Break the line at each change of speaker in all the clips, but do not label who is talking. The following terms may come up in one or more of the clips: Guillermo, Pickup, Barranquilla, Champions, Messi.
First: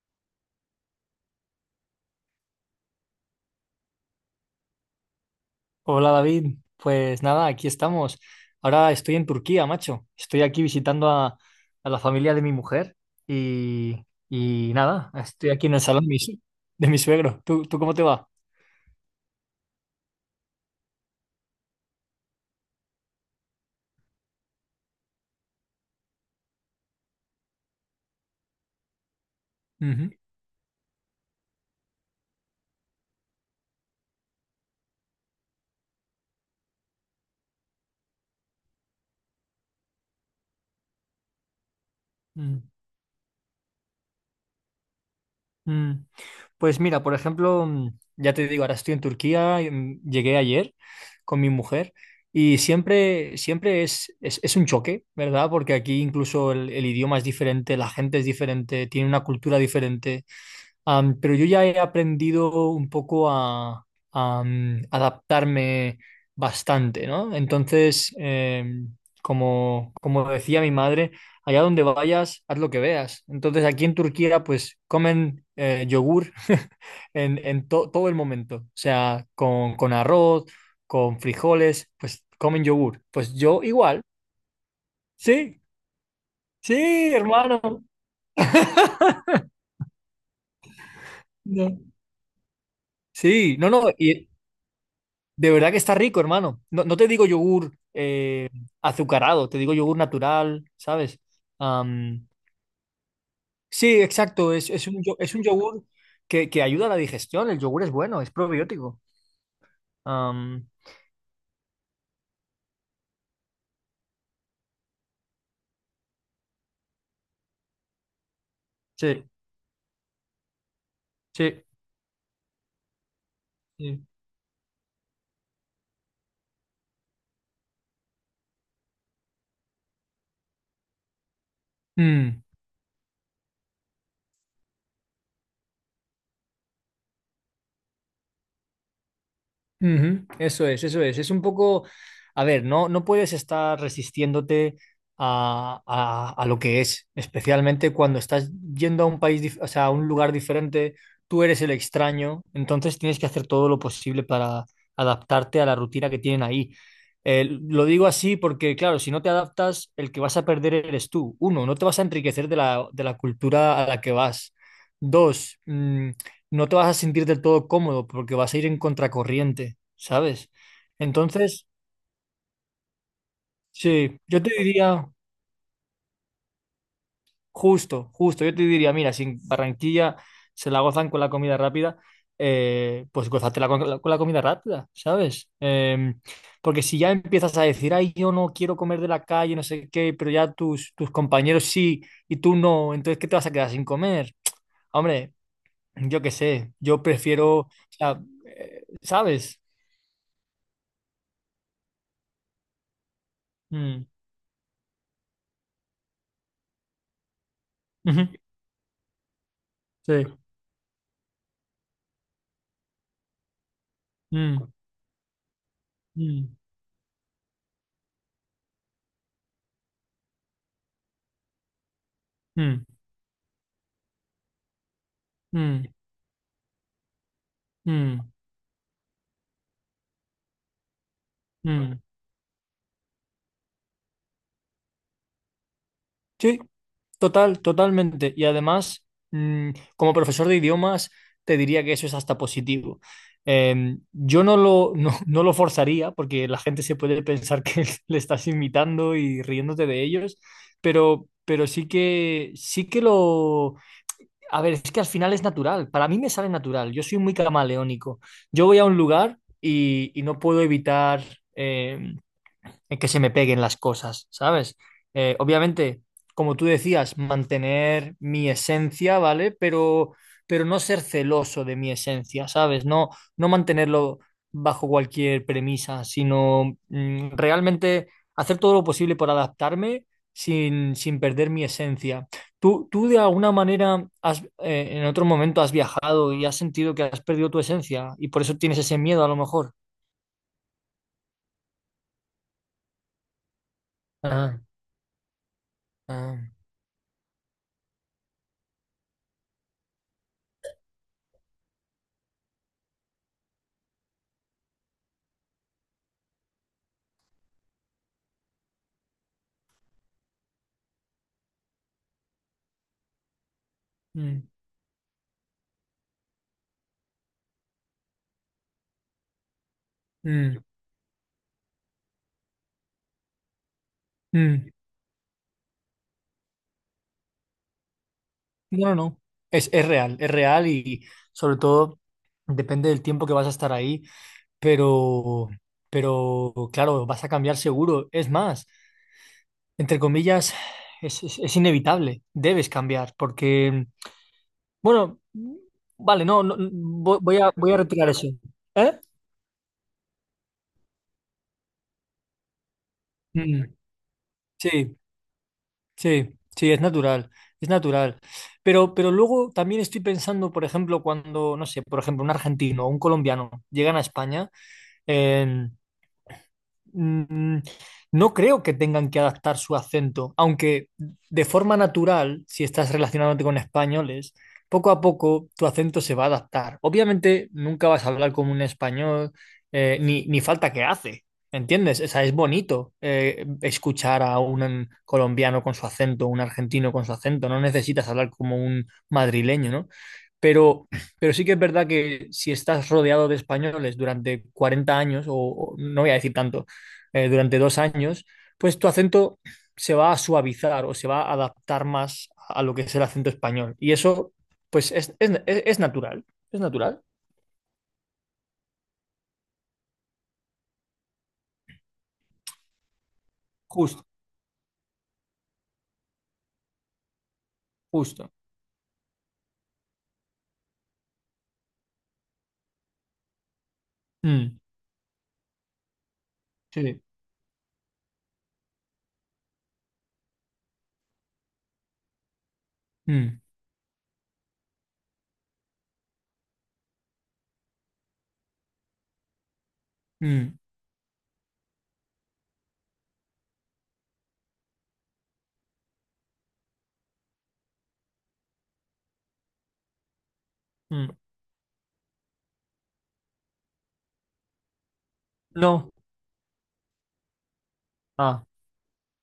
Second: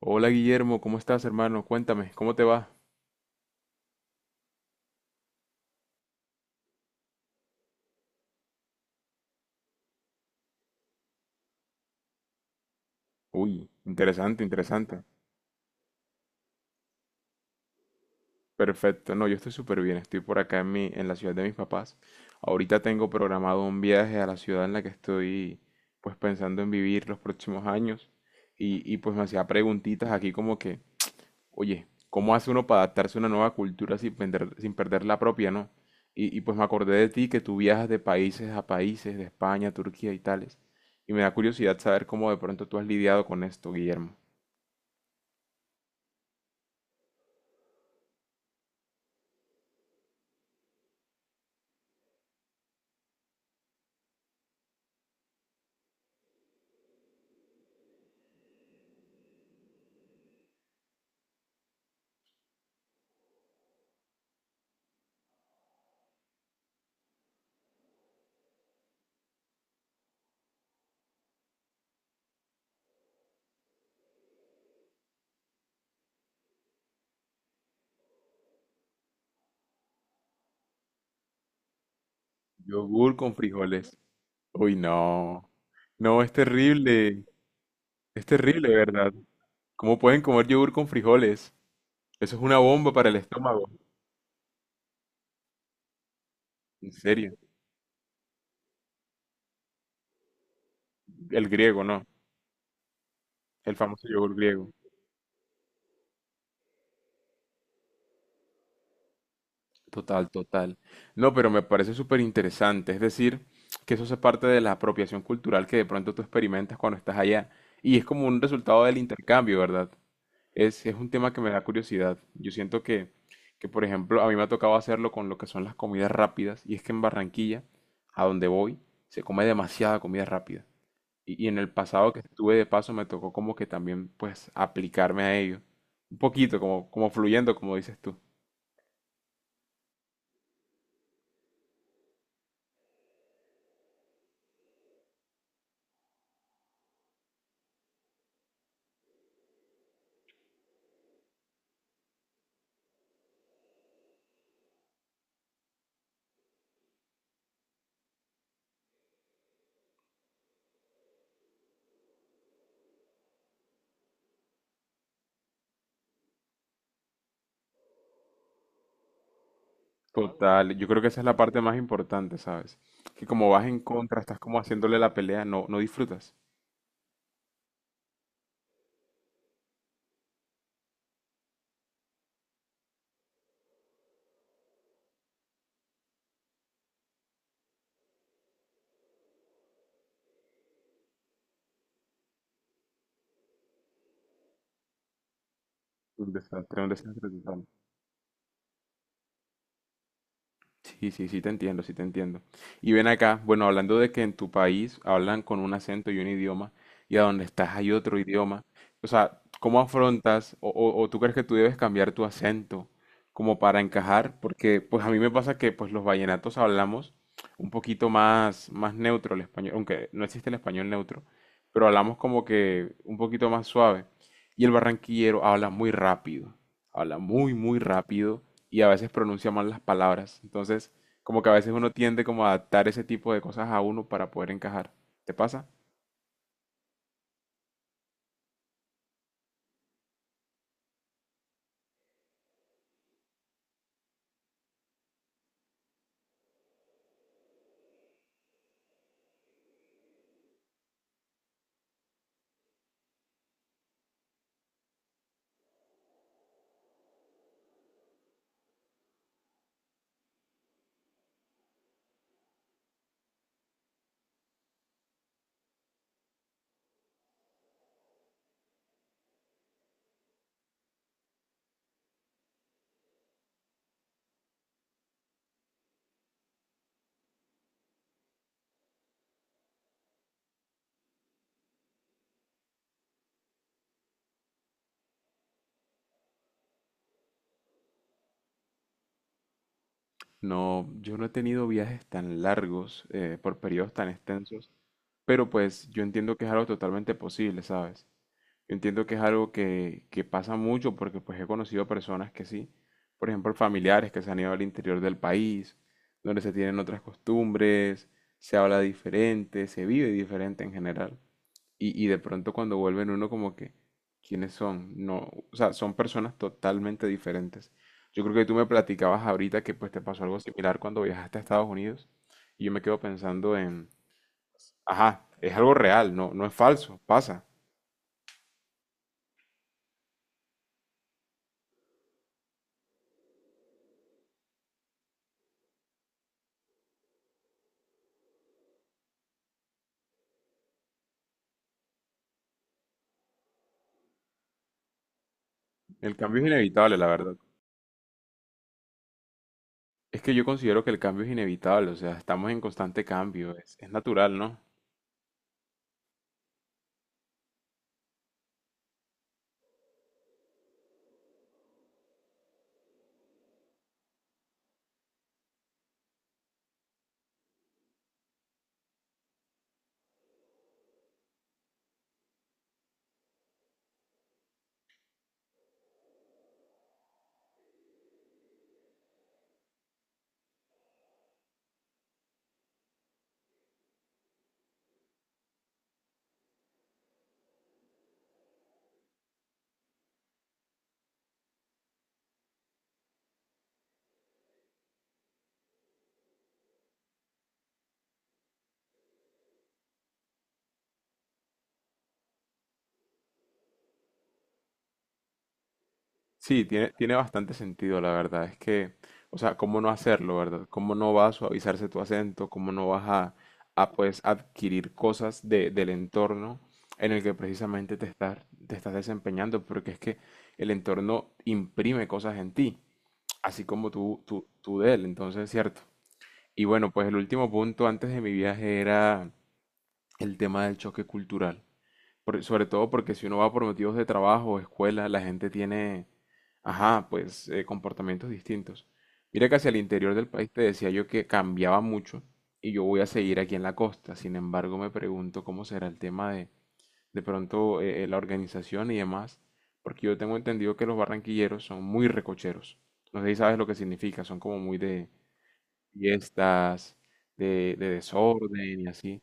Hola Guillermo, ¿cómo estás, hermano? Cuéntame, ¿cómo te va?
Hola David, pues nada, aquí estamos. Ahora estoy en Turquía, macho. Estoy aquí visitando a la familia de mi mujer
Uy,
y,
interesante,
y
interesante.
nada, estoy aquí en el salón de de mi suegro. ¿Tú cómo te va?
Perfecto, no, yo estoy súper bien, estoy por acá en la ciudad de mis papás. Ahorita tengo programado un viaje a la ciudad en la que estoy, pues pensando en vivir los próximos años. Y pues me hacía preguntitas
Ujú.
aquí como que. Oye, ¿cómo hace uno para adaptarse a una nueva cultura sin perder la propia, no? Y pues me acordé de ti que tú viajas de países a países, de España, Turquía y tales. Y me da curiosidad saber cómo de
Mm,
pronto tú has lidiado con esto, Guillermo.
mm. Pues mira, por ejemplo, ya te digo, ahora estoy en Turquía, llegué ayer con mi mujer y siempre es, es un choque, ¿verdad? Porque aquí incluso el idioma es diferente, la gente es diferente, tiene una cultura diferente. Pero yo ya he aprendido un poco a adaptarme bastante, ¿no? Entonces, como, como decía mi madre, allá donde vayas, haz lo que veas. Entonces, aquí en Turquía, pues comen yogur en, todo el momento, o sea, con arroz, con frijoles, pues comen yogur.
Yogur con
Pues yo
frijoles.
igual,
Uy, no.
sí,
No, es
sí,
terrible.
hermano.
Es terrible, ¿verdad? ¿Cómo pueden comer yogur con frijoles?
No.
Eso es una bomba para el
Sí,
estómago.
no, no, y, de verdad que está rico, hermano. No,
En
no te digo
serio.
yogur azucarado, te digo yogur natural, ¿sabes?
El griego, ¿no?
Am,
El
sí,
famoso yogur
exacto.
griego.
Es, es un yogur que ayuda a la digestión. El yogur es bueno, es probiótico.
Total,
Am,
total. No, pero me parece súper interesante. Es decir, que eso es parte de la apropiación cultural que de pronto tú experimentas cuando estás allá. Y es como un resultado del
sí,
intercambio, ¿verdad? Es un tema que me da
sí.
curiosidad. Yo siento que, por
Sí.
ejemplo, a mí me ha tocado hacerlo con lo que son las comidas rápidas. Y es que en Barranquilla, a donde voy, se come demasiada comida rápida. Y en el pasado que
Mm.
estuve de paso me tocó como que también, pues, aplicarme a ello. Un poquito, como fluyendo, como dices tú.
Ujú. Eso es, eso es. Es un poco, a ver, no, no puedes estar resistiéndote a lo que es, especialmente cuando estás yendo a un o sea, a un lugar diferente, tú eres el extraño, entonces tienes que hacer todo lo posible para adaptarte a la rutina que tienen ahí. Lo digo así porque, claro, si no te adaptas, el que vas a perder eres tú. Uno, no te vas a enriquecer de de la cultura a la que vas. Dos, no te vas a sentir del todo cómodo porque vas a ir en contracorriente, ¿sabes?
Total, yo creo que esa es la parte
Entonces,
más importante, ¿sabes? Que como vas en
sí,
contra, estás
yo te
como haciéndole
diría,
la pelea, no, no disfrutas.
justo, justo, yo te diría, mira, si en Barranquilla se la gozan con la comida rápida, pues gózatela con la comida rápida, ¿sabes? Porque si ya empiezas a decir, ay, yo no quiero comer de la calle, no sé qué, pero ya tus compañeros sí y tú no, entonces, ¿qué te vas a quedar sin comer? Hombre, yo qué sé,
Un
yo
desastre
prefiero,
total.
o sea, ¿sabes?
Sí, sí, sí te entiendo, sí te entiendo. Y ven acá, bueno, hablando
Mm,
de que en tu país hablan con un acento y un idioma, y a donde estás hay otro
ujú,
idioma, o sea, ¿cómo
sí.
afrontas o tú crees que tú debes cambiar tu acento como para encajar?
Mm,
Porque pues a mí me pasa que pues los
mm,
vallenatos hablamos un poquito más neutro el español, aunque no existe el español neutro, pero hablamos como
mm,
que un poquito más suave. Y el barranquillero habla
mm,
muy rápido. Habla muy, muy
mm,
rápido y a veces pronuncia mal las palabras. Entonces, como que a veces uno
mm.
tiende como a adaptar ese tipo de cosas a uno para poder encajar. ¿Te pasa?
Sí, total, totalmente. Y además, mm, como profesor de idiomas, te diría que eso es hasta positivo. Yo no lo, no, no lo forzaría porque la gente se puede pensar que le estás imitando y riéndote de ellos, pero sí que lo... A ver, es que al final es natural. Para mí me sale natural. Yo soy muy camaleónico. Yo voy a un lugar y no puedo evitar... em, en que se me peguen las cosas, ¿sabes? Obviamente, como tú decías, mantener mi esencia, ¿vale? Pero no ser celoso de mi esencia, ¿sabes? No, no mantenerlo bajo cualquier premisa, sino realmente hacer todo lo posible por adaptarme sin, sin perder mi esencia. ¿Tú de alguna manera has, en otro momento has viajado y has sentido que has perdido tu esencia y por eso tienes ese miedo a lo mejor?
No, yo no he tenido viajes tan largos, por periodos tan
Ah,
extensos, pero pues yo entiendo
ah,
que es algo totalmente posible, ¿sabes? Yo entiendo que es algo que pasa mucho porque pues he conocido personas que sí, por ejemplo, familiares que se han ido al interior del país, donde se tienen otras costumbres, se habla diferente, se vive diferente en general. Y de pronto cuando vuelven uno como que,
mm,
¿quiénes son? No, o sea, son personas totalmente diferentes. Yo creo que tú me platicabas ahorita que pues te pasó algo
mm.
similar cuando viajaste a Estados Unidos y yo me quedo pensando en,
Mm,
ajá, es algo real, no, no es falso, pasa.
No, no, no. Es real y sobre todo depende del tiempo que vas a estar ahí, pero, pero claro, vas a cambiar seguro. Es más, entre comillas, es inevitable, debes cambiar, porque, bueno,
El
vale,
cambio
no,
es
no,
inevitable, la verdad.
voy a retirar eso. ¿Eh?
Es que yo considero que el cambio es inevitable, o sea, estamos en constante cambio,
Mm,
es natural, ¿no?
sí, sí, sí, es natural, es natural. Pero luego también estoy pensando, por ejemplo, cuando, no sé, por ejemplo, un argentino o un colombiano llegan a España. En Mm, No creo que tengan que adaptar su acento, aunque de forma natural, si estás relacionándote con españoles, poco a poco tu acento se va a adaptar. Obviamente nunca vas a hablar como un español, ni falta que hace, ¿entiendes? O sea, es bonito escuchar a un colombiano con su acento, un argentino con su acento, no necesitas hablar como un madrileño, ¿no? Pero, pero sí que es verdad que si estás rodeado de españoles durante 40 años, o no voy a decir tanto, durante 2 años, pues tu acento se va a suavizar o se va a adaptar más a lo que es el acento español. Y eso, pues, es, es natural, es
Sí, tiene,
natural.
tiene bastante sentido, la verdad. Es que, o sea, ¿cómo no hacerlo, verdad? ¿Cómo no vas a suavizarse tu acento? ¿Cómo no vas a,
Justo,
pues, adquirir cosas del entorno en el que precisamente te
justo.
estás, te estás desempeñando? Porque es que el entorno imprime cosas en ti, así como tú, tú,
Mm,
tú de él, entonces, ¿cierto? Y bueno,
sí.
pues el último punto antes de mi viaje era el tema del choque cultural sobre todo porque si uno
Mm,
va por motivos de trabajo o escuela, la gente tiene, ajá, pues comportamientos distintos. Mira que hacia el interior del país
mm,
te decía yo que cambiaba mucho y yo voy a seguir aquí en la costa. Sin embargo, me pregunto cómo será el tema de pronto la organización y demás, porque yo tengo entendido que los
mm.
barranquilleros son muy recocheros. No sé si sabes lo que significa, son como muy de
No.
fiestas, de
Ah,
desorden y así.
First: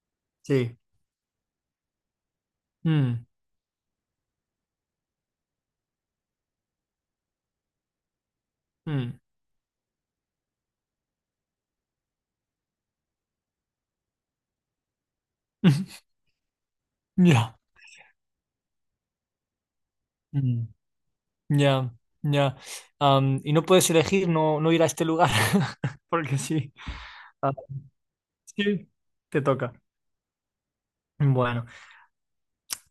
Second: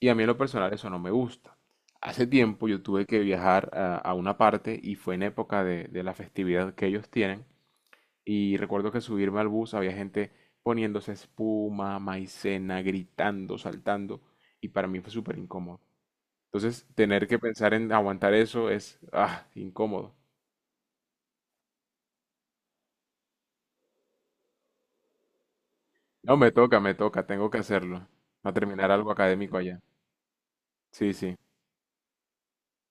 Y a mí en lo personal
sí.
eso no me gusta. Hace tiempo yo tuve que
Mm,
viajar a una parte y fue en época de la festividad que ellos tienen. Y recuerdo que
mm.
subirme al bus había gente poniéndose espuma, maicena, gritando, saltando. Y para mí fue súper incómodo. Entonces, tener que
Ya.
pensar en aguantar eso es, incómodo.
Mm, Ya, ya. Y no puedes elegir no, no ir a este lugar,
No,
porque sí.
me toca, tengo
Ah,
que hacerlo. Va a
sí,
terminar algo
te
académico
toca.
allá. Sí, sí.
Bueno.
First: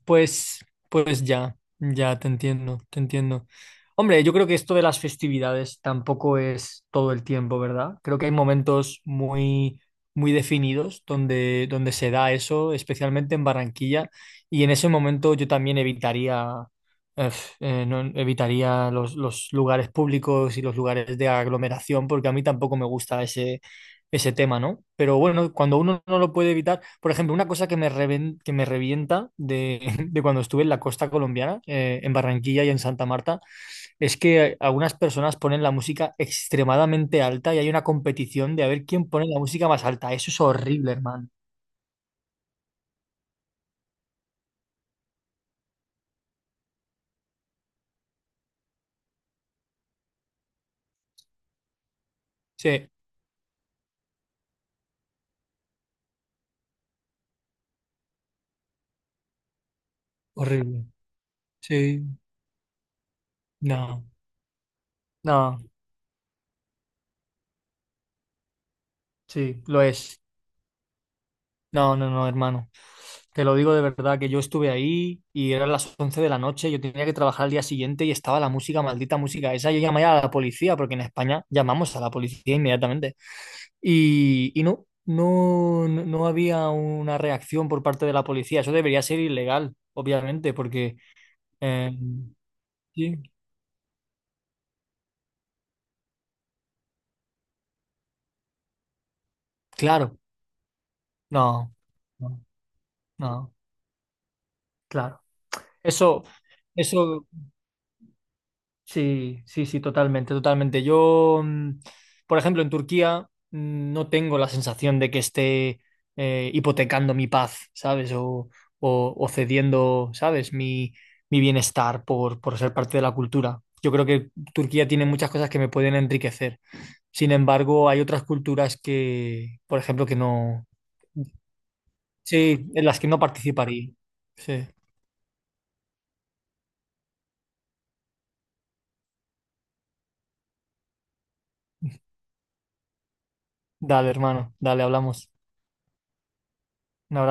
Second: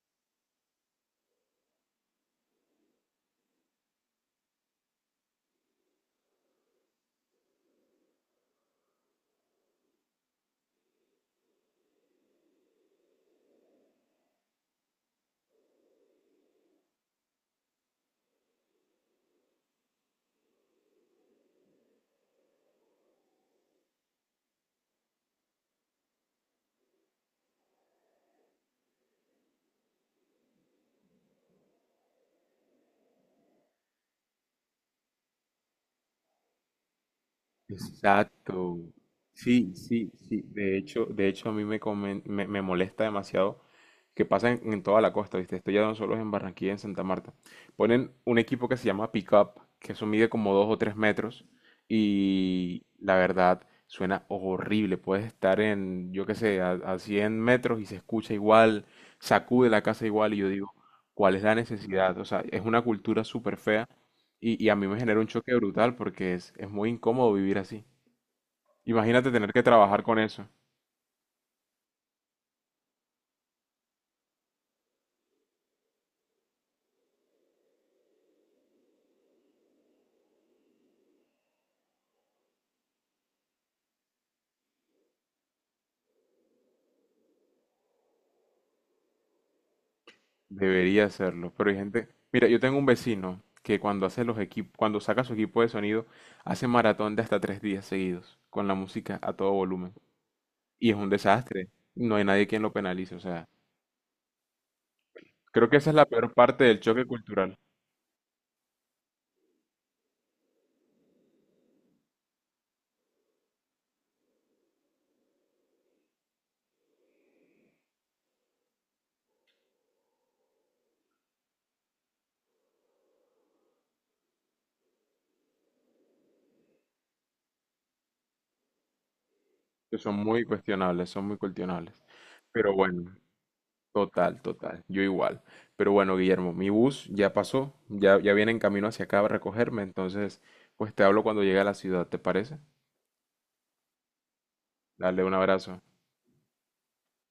Pues, pues ya, ya te entiendo, te entiendo. Hombre, yo creo que esto de las festividades tampoco es todo el tiempo, ¿verdad? Creo que hay momentos muy, muy definidos donde, donde se da eso, especialmente en Barranquilla, y en ese momento yo también evitaría, ef, no- evitaría los lugares públicos y los lugares de aglomeración, porque a mí tampoco me gusta ese tema, ¿no? Pero bueno, cuando uno no lo puede evitar, por ejemplo, una cosa que que me revienta de, de cuando estuve en la costa colombiana, en Barranquilla y en Santa Marta, es que algunas personas ponen la música extremadamente alta y hay una competición de a
Exacto.
ver quién pone la música
Sí,
más
sí,
alta. Eso es
sí. De
horrible,
hecho, de
hermano.
hecho a mí me molesta demasiado que pasa en toda la costa, ¿viste? Esto ya no solo es en Barranquilla, en Santa Marta. Ponen un equipo que se llama Pickup, que eso mide como 2 o 3 metros y
Sí,
la verdad suena horrible. Puedes estar en, yo qué sé, a 100 metros y se escucha igual, sacude la casa igual y yo digo,
horrible.
¿cuál es la
Sí,
necesidad? O sea, es una cultura súper fea
no,
y a mí me genera un choque
no,
brutal porque es muy incómodo vivir así. Imagínate tener que
sí, lo
trabajar con
es.
eso.
No, no, no, hermano. Te lo digo de verdad, que yo estuve ahí y eran las 11 de la noche, yo tenía que trabajar al día siguiente y estaba la música, maldita música esa. Yo llamé a la policía, porque en España llamamos a la policía inmediatamente. Y no, no, no había una reacción por parte de la policía. Eso debería ser ilegal, obviamente, porque...
Debería hacerlo. Pero hay
eh,
gente. Mira, yo tengo un
sí,
vecino que cuando hace los equipos, cuando saca su equipo de sonido, hace maratón de hasta 3 días seguidos, con la música a todo volumen.
claro,
Y es un desastre.
no,
No hay
no,
nadie quien lo penalice. O sea,
no, claro.
creo que esa es la
Eso,
peor parte del choque
eso,
cultural,
sí, sí, sí, totalmente, totalmente. Yo, por ejemplo, en Turquía no tengo la sensación de que esté hipotecando mi paz, ¿sabes? O cediendo, ¿sabes? Mi bienestar por ser parte de la cultura. Yo creo que Turquía tiene muchas cosas que me pueden enriquecer. Sin embargo, hay otras culturas que, por
que
ejemplo,
son
que
muy
no...
cuestionables, son muy cuestionables.
Sí,
Pero
en las que
bueno,
no participaría.
total,
Sí.
total, yo igual. Pero bueno, Guillermo, mi bus ya pasó, ya viene en camino hacia acá a recogerme, entonces pues te hablo cuando llegue a la ciudad, ¿te parece?
Dale, hermano, dale,
Dale
hablamos.
un abrazo.
Un abrazo.